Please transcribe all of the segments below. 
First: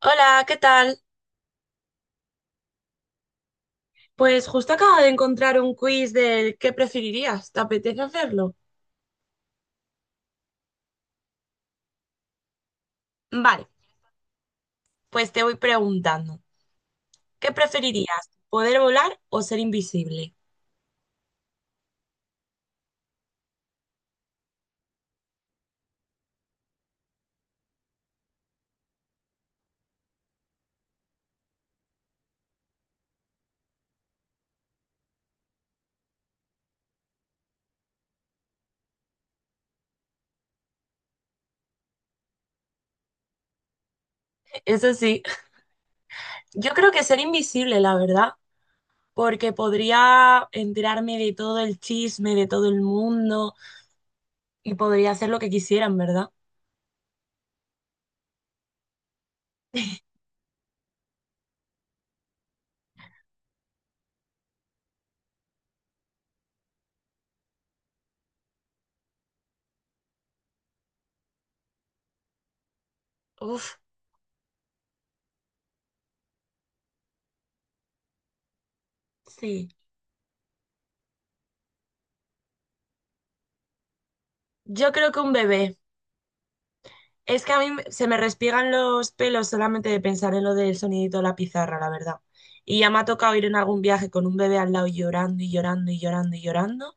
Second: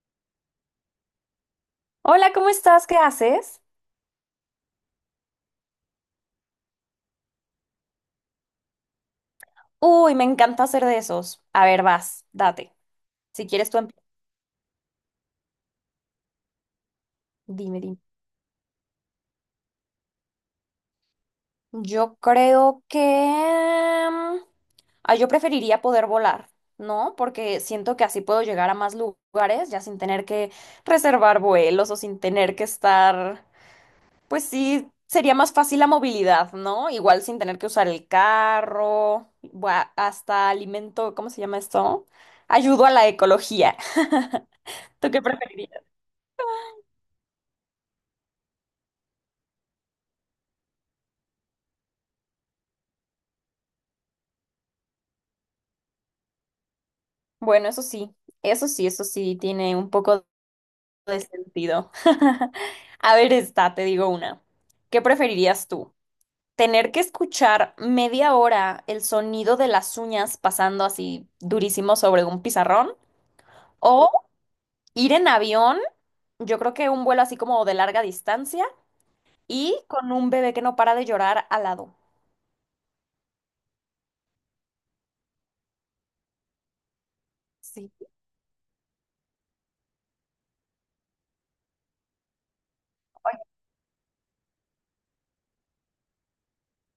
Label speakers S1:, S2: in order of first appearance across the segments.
S1: Hola, ¿qué tal?
S2: Hola, ¿cómo estás? ¿Qué haces?
S1: Pues justo acabo de encontrar un quiz del ¿qué preferirías? ¿Te apetece hacerlo?
S2: Uy, me encanta hacer de esos. A ver, vas, date. Si
S1: Vale,
S2: quieres tú empieza.
S1: pues te voy preguntando. ¿Qué
S2: Dime.
S1: preferirías? ¿Poder volar o ser invisible?
S2: Yo creo que... mm, Ah, yo preferiría poder volar, ¿no? Porque siento que así puedo llegar a más lugares ya sin tener que reservar vuelos o sin tener que estar... Pues sí, sería más fácil la movilidad, ¿no? Igual sin tener que usar el carro, bua- hasta alimento, ¿cómo se llama esto? Ayudo a la ecología.
S1: Eso
S2: ¿Tú
S1: sí,
S2: qué preferirías?
S1: yo creo que ser invisible, la verdad, porque podría enterarme de todo el chisme, de todo el mundo y podría hacer lo que quisieran, ¿verdad?
S2: Bueno, eso sí, eso sí, eso sí tiene un poco de sentido. A ver, esta, te digo una. ¿Qué preferirías tú? ¿Tener que escuchar media hora el sonido de las uñas pasando así durísimo sobre un pizarrón?
S1: Uf,
S2: ¿O ir en avión? Yo creo que un vuelo así como de larga distancia
S1: sí.
S2: y con un bebé que no para de llorar al lado.
S1: Yo creo que un bebé. Es que a mí
S2: Sí.
S1: se me respiegan los pelos solamente de pensar en lo del sonidito de la pizarra, la verdad. Y ya me ha tocado
S2: Ay,
S1: ir en algún viaje con un bebé al lado llorando y llorando y llorando y llorando.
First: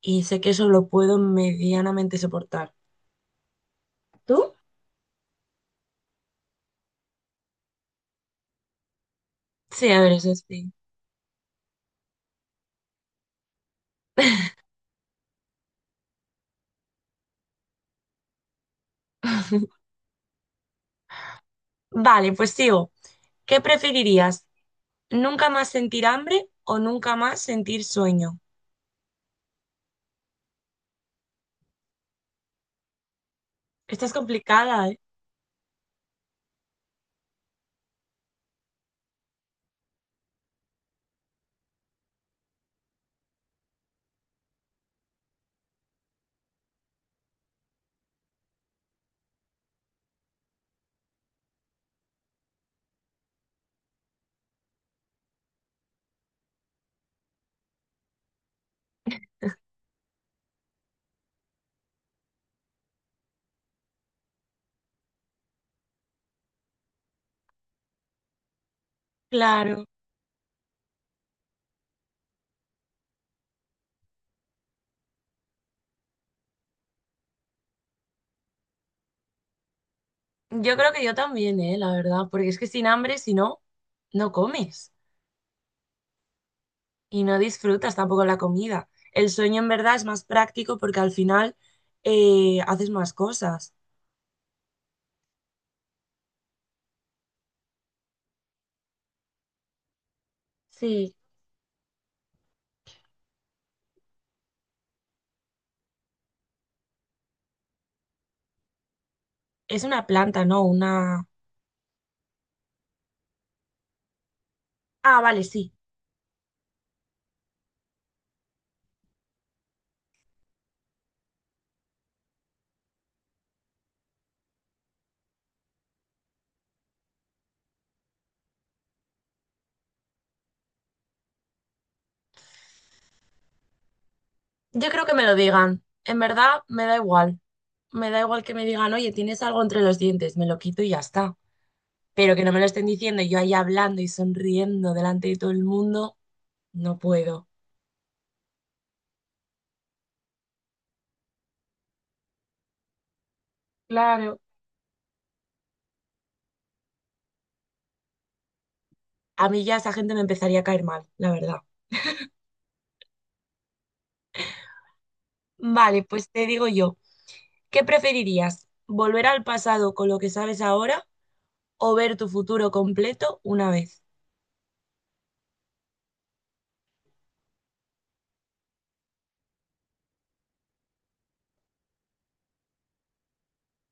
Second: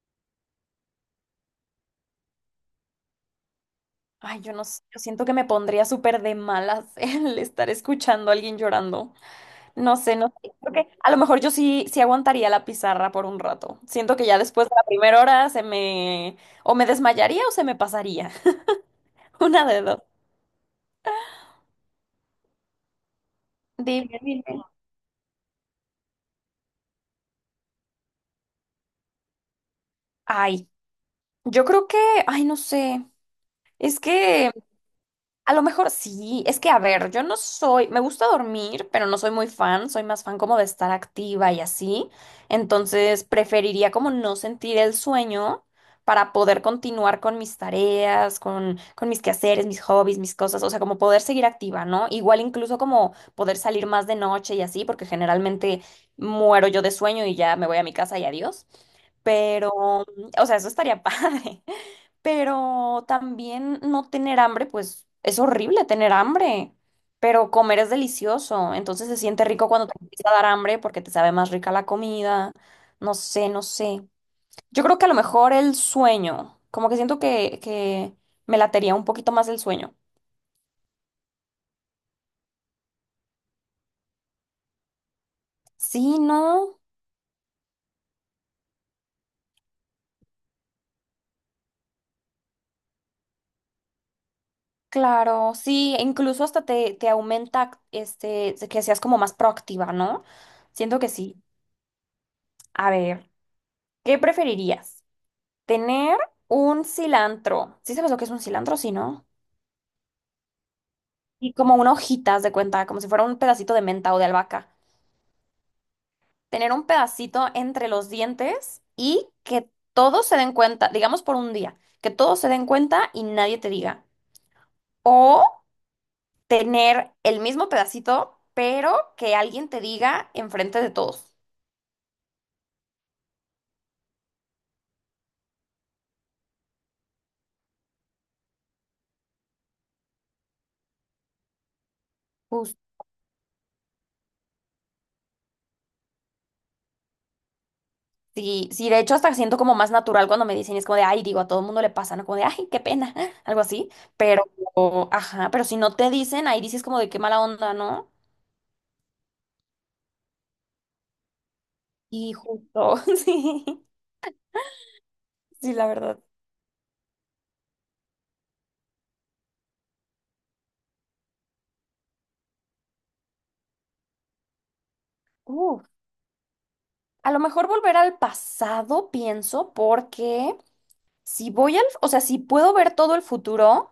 S1: Y sé que eso lo puedo medianamente soportar.
S2: ay, yo
S1: ¿Tú?
S2: no sé, yo siento que me pondría súper de malas el estar escuchando a alguien llorando.
S1: Sí,
S2: No
S1: a ver,
S2: sé, no
S1: eso
S2: sé.
S1: sí.
S2: Creo que a lo mejor yo sí, sí aguantaría la pizarra por un rato. Siento que ya después de la primera hora se me... o me desmayaría o se me pasaría. Una de dos.
S1: Vale, pues sigo. ¿Qué
S2: Dime.
S1: preferirías? ¿Nunca más sentir hambre o nunca más sentir sueño?
S2: Ay, yo creo que... Ay, no sé. Es
S1: Esta es
S2: que
S1: complicada, ¿eh?
S2: a lo mejor sí, es que a ver, yo no soy, me gusta dormir, pero no soy muy fan, soy más fan como de estar activa y así, entonces preferiría como no sentir el sueño para poder continuar con mis tareas, con mis quehaceres, mis hobbies, mis cosas, o sea, como poder seguir activa, ¿no? Igual incluso como poder salir más de noche y así, porque generalmente muero yo de sueño y ya me voy a mi casa y adiós, pero, o sea, eso estaría padre, pero también no tener hambre, pues es horrible tener hambre, pero comer es delicioso, entonces se siente rico
S1: Claro.
S2: cuando te empieza a dar hambre porque te sabe más rica la comida, no sé, no sé. Yo creo que a lo mejor el sueño, como que siento que me latería un poquito más el sueño.
S1: Yo creo que yo también, ¿eh? La verdad. Porque es que sin hambre, si no, no comes.
S2: Sí, ¿no?
S1: Y no disfrutas tampoco la comida. El sueño en verdad es más práctico porque al final haces más cosas.
S2: Claro, sí, e incluso hasta te aumenta este, que seas como más proactiva, ¿no? Siento que
S1: Sí.
S2: sí. A ver, ¿qué preferirías? Tener un cilantro. ¿Sí sabes lo que es un cilantro? Sí, ¿no?
S1: Es una planta, ¿no? Una...
S2: Y como una hojita, haz de cuenta, como si fuera un pedacito de menta o de albahaca.
S1: Ah, vale, sí.
S2: Tener un pedacito entre los dientes y que todos se den cuenta, digamos por un día, que todos se den cuenta y nadie te diga. O tener el mismo pedacito, pero que alguien te diga enfrente de todos.
S1: Yo creo que me lo digan. En verdad me da igual. Me da igual que me digan, oye, tienes algo entre los dientes, me lo quito y ya está. Pero que no me lo estén diciendo y yo ahí hablando y sonriendo delante de todo el mundo, no puedo.
S2: Sí, sí, de hecho hasta siento como más natural cuando me dicen, y es como de, ay, digo, a todo el mundo le pasa, ¿no? Como de, ay, qué pena, algo así,
S1: Claro.
S2: pero, ajá, pero si no te dicen, ahí dices como de qué mala onda, ¿no?
S1: A mí ya esa gente me empezaría a caer mal, la verdad.
S2: Y justo, sí, sí, la
S1: Vale,
S2: verdad.
S1: pues te digo yo. ¿Qué preferirías? ¿Volver al pasado con lo que sabes ahora o ver tu futuro completo una vez?
S2: Uf. A lo mejor volver al pasado, pienso, porque si voy al, o sea, si puedo ver todo el futuro.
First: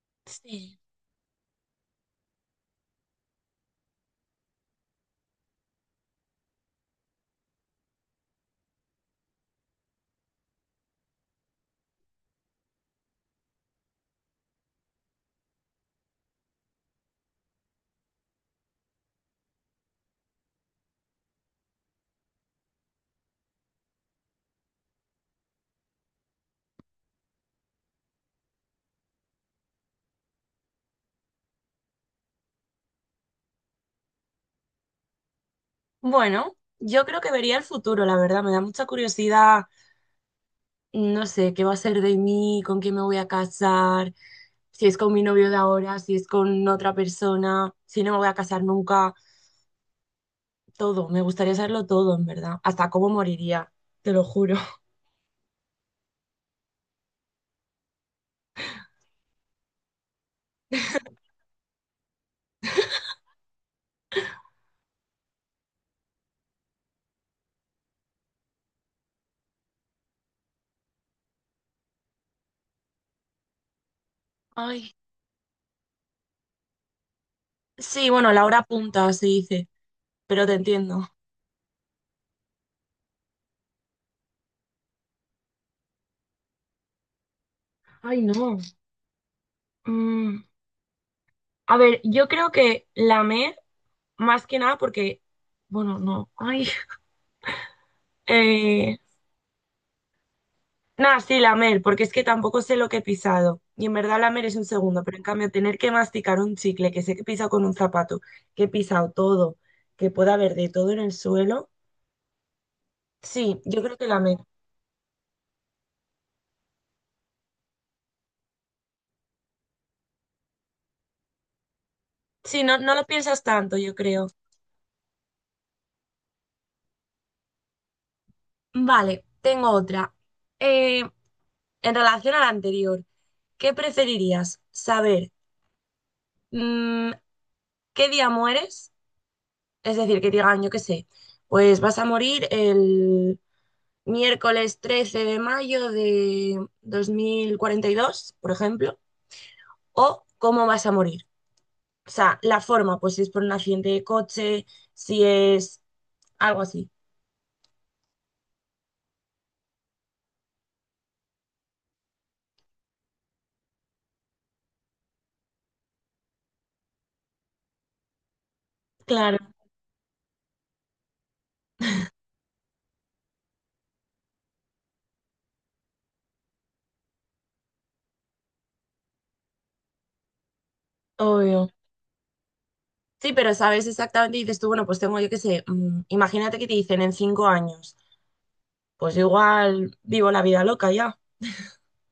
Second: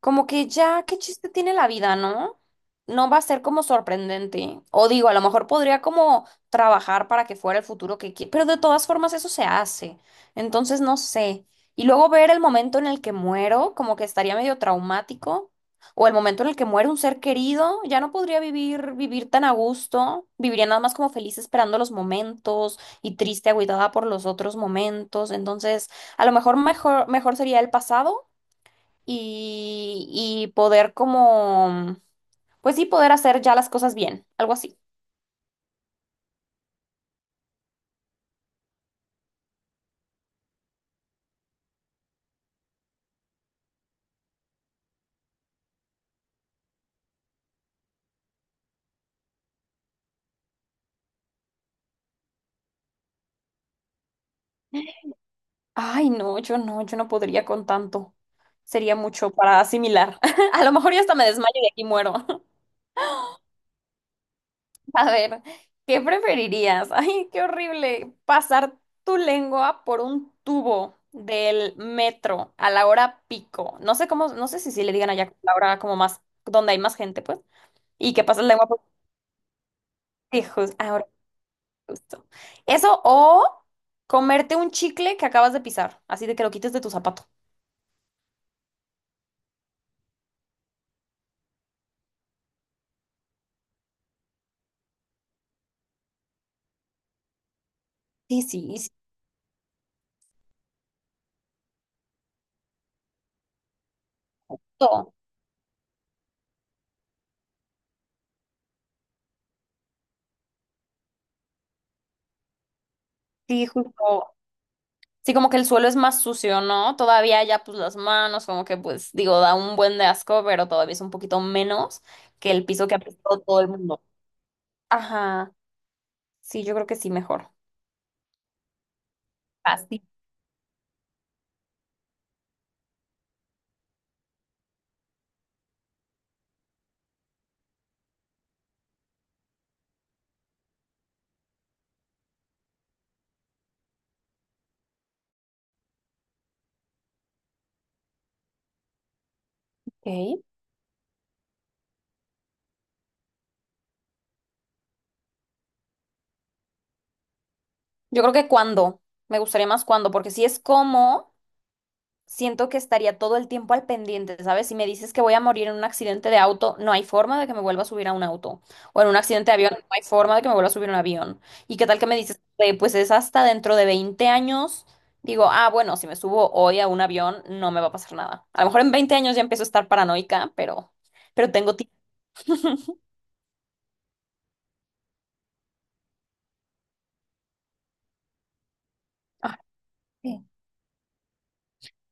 S2: Como que
S1: Sí.
S2: ya, ¿qué chiste tiene la vida, no? No va a ser como sorprendente. O digo, a lo mejor podría como trabajar para que fuera el futuro que quiere, pero de todas formas eso se hace. Entonces no sé. Y luego ver el momento en el que muero, como que estaría medio traumático. O el momento en el que muere un ser querido, ya no podría vivir, vivir tan a gusto. Viviría nada más como feliz esperando los momentos y triste, agüitada por los otros momentos. Entonces, a lo mejor mejor, mejor sería el pasado y poder como, pues sí, poder hacer ya las cosas bien, algo así.
S1: Bueno, yo creo que vería el futuro, la verdad. Me da mucha curiosidad, no sé, qué va a ser de mí, con quién me voy a casar, si es con mi novio de ahora, si es con otra persona, si no me voy a casar nunca, todo. Me gustaría saberlo todo, en verdad. Hasta cómo moriría, te lo juro.
S2: Ay, no, yo no, yo no podría con tanto. Sería mucho para asimilar. A lo mejor ya hasta me desmayo y aquí muero. A ver, ¿qué preferirías? Ay, qué horrible. Pasar tu lengua por un tubo del metro a la hora pico. No sé cómo, no sé si, si le
S1: Ay,
S2: digan allá la hora como más, donde hay más gente, pues.
S1: sí,
S2: Y que
S1: bueno, la
S2: pasas la
S1: hora
S2: lengua por...
S1: punta se dice, pero te
S2: Hijos,
S1: entiendo.
S2: justo. Eso o comerte un chicle que acabas de pisar, así de que lo quites de tu zapato.
S1: Ay, no. Mm. A ver, yo creo que más que nada porque, bueno, no, ay,
S2: Sí, sí, sí,
S1: eh, nada, sí, la porque es que tampoco sé lo que he pisado. Y en verdad la es un segundo,
S2: justo.
S1: pero en cambio tener que masticar un chicle que sé que he pisado con un zapato, que he pisado todo, que pueda haber de todo en el suelo, sí,
S2: Sí,
S1: yo creo que la.
S2: justo. Sí, como que el suelo es más sucio, ¿no? Todavía ya pues las manos, como que pues digo, da un buen de asco, pero todavía es un poquito menos que
S1: Sí,
S2: el
S1: no,
S2: piso
S1: no
S2: que ha
S1: lo
S2: pisado
S1: piensas
S2: todo el
S1: tanto, yo
S2: mundo.
S1: creo.
S2: Ajá. Sí, yo creo que sí, mejor.
S1: Vale, tengo
S2: Así.
S1: otra. Eh, en relación a la anterior, ¿qué preferirías? ¿Saber mm, qué día mueres? Es decir, que digan, yo qué sé, pues vas a morir el miércoles 13 de mayo de 2042 por ejemplo, o
S2: Ok.
S1: cómo vas a morir. O sea, la forma, pues si es por un accidente de coche, si es algo así.
S2: Yo creo que cuando. Me gustaría más cuando, porque si es como siento que estaría todo el tiempo al pendiente, ¿sabes? Si me dices que voy a morir en un accidente de auto, no hay forma de que me vuelva a subir a un auto. O en un
S1: Claro,
S2: accidente de avión, no hay forma de que me vuelva a subir a un avión. ¿Y qué tal que me dices, pues es hasta dentro de 20 años? Digo, ah, bueno, si me subo hoy a un avión, no me va a pasar nada. A lo mejor en 20 años ya empiezo a estar paranoica, pero
S1: obvio.
S2: tengo tiempo.
S1: Sí, pero sabes exactamente, y dices tú, bueno, pues tengo, yo qué sé, imagínate que te dicen en 5 años, pues
S2: Ah,
S1: igual vivo la
S2: sí.
S1: vida loca ya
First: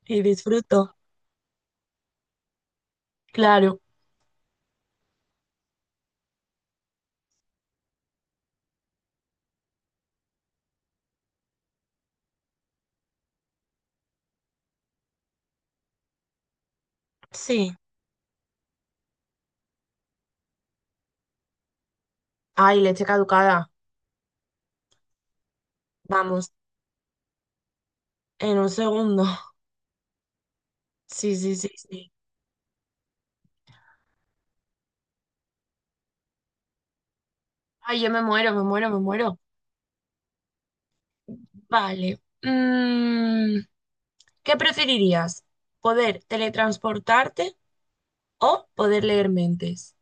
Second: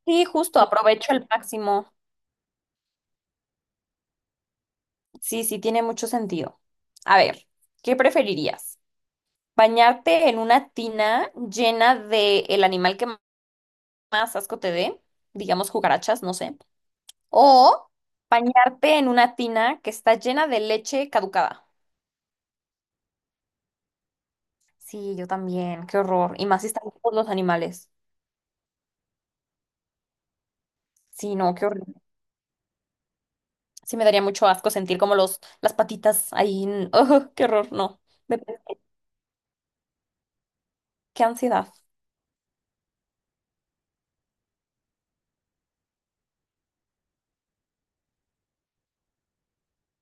S1: y
S2: Sí, justo,
S1: disfruto.
S2: aprovecho al máximo.
S1: Claro,
S2: Sí, sí, tiene mucho sentido. A ver, ¿qué preferirías? Bañarte en una tina llena de el animal que más asco te dé, digamos cucarachas, no sé.
S1: sí.
S2: O bañarte en una tina que está llena de leche caducada.
S1: Ay, leche caducada,
S2: Sí, yo también, qué horror. Y
S1: vamos,
S2: más si están todos los animales.
S1: en un segundo. Sí,
S2: Sí, no,
S1: sí,
S2: qué
S1: sí,
S2: horror.
S1: sí.
S2: Sí, me daría mucho asco sentir como los, las patitas ahí. N- Ugh, qué horror,
S1: Ay,
S2: no.
S1: yo me
S2: Me-
S1: muero, me muero, me muero.
S2: qué ansiedad.
S1: Vale. ¿Qué preferirías? ¿Poder teletransportarte o poder leer mentes?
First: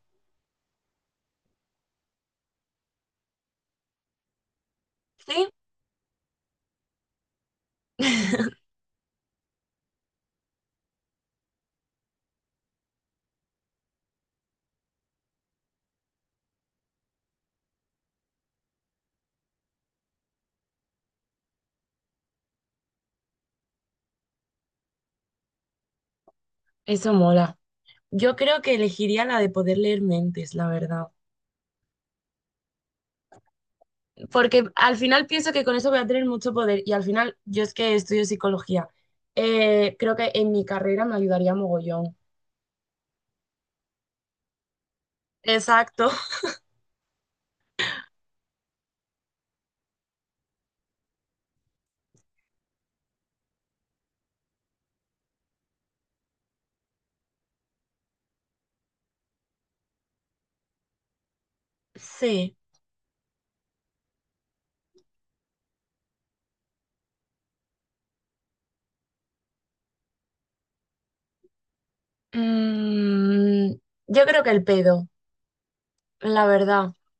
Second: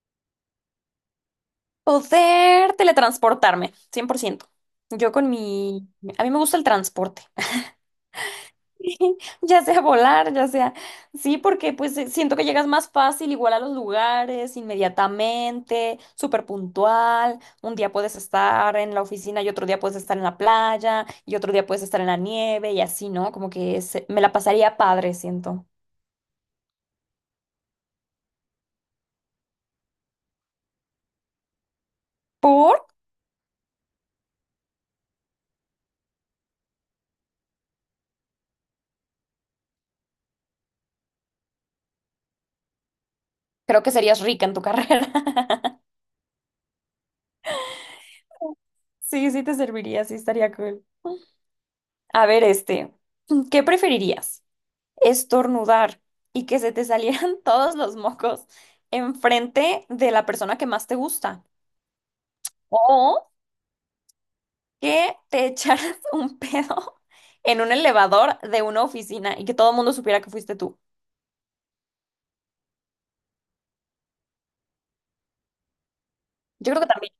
S2: Poder teletransportarme, cien por ciento. Yo con
S1: Sí,
S2: mi... A mí me gusta el transporte. Ya sea volar, ya sea, sí, porque pues siento que llegas más fácil, igual a los lugares, inmediatamente, súper puntual, un día puedes estar en la oficina y otro día puedes estar en la playa y otro día puedes estar en la nieve y así, ¿no? Como que se- me la pasaría padre, siento.
S1: eso mola. Yo creo que elegiría la de poder leer mentes, la verdad.
S2: ¿Por?
S1: Porque al final pienso que con eso voy a tener mucho poder y al final yo es que estudio psicología. Creo que en mi carrera me ayudaría mogollón.
S2: Creo que serías rica en tu carrera.
S1: Exacto.
S2: Sí, sí te serviría, sí estaría cool. A ver, este, ¿qué preferirías? Estornudar y que se te salieran todos los mocos enfrente de la persona que más te gusta.
S1: Sí.
S2: O que te echaras un pedo en un elevador de una oficina y que todo el mundo supiera que fuiste tú.
S1: Mm, yo creo que el pedo. La
S2: Yo creo que
S1: verdad.
S2: también.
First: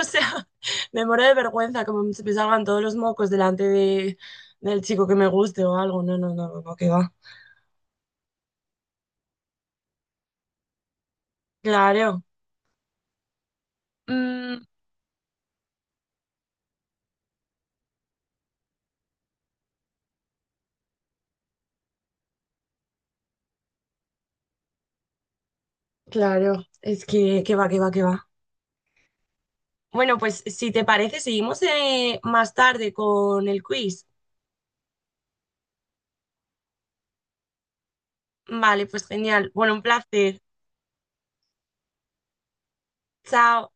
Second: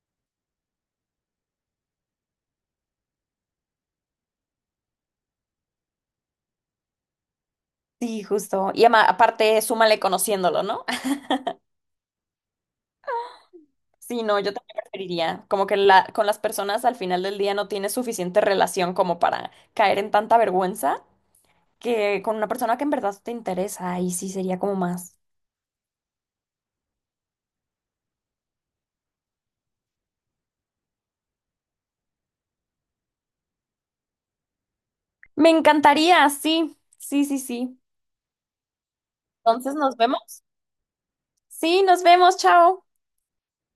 S1: O sea, me muero de vergüenza como se me salgan todos los mocos delante de, del chico que me guste o algo. No, no, no, no, no, que va.
S2: Sí, justo. Y ama- aparte, súmale conociéndolo, ¿no?
S1: Claro.
S2: Sí, no, yo
S1: Mm,
S2: también preferiría. Como que la, con las personas al final del día no tienes suficiente relación como para caer en tanta vergüenza que con una persona que en verdad te interesa. Y sí sería como más.
S1: claro. Es que va, que va, que va. Bueno, pues si te parece, seguimos más tarde con el quiz.
S2: Me encantaría, sí, sí, sí, sí.
S1: Vale, pues genial. Bueno,
S2: Entonces
S1: un
S2: nos
S1: placer.
S2: vemos. Sí, nos vemos, chao.
S1: Chao.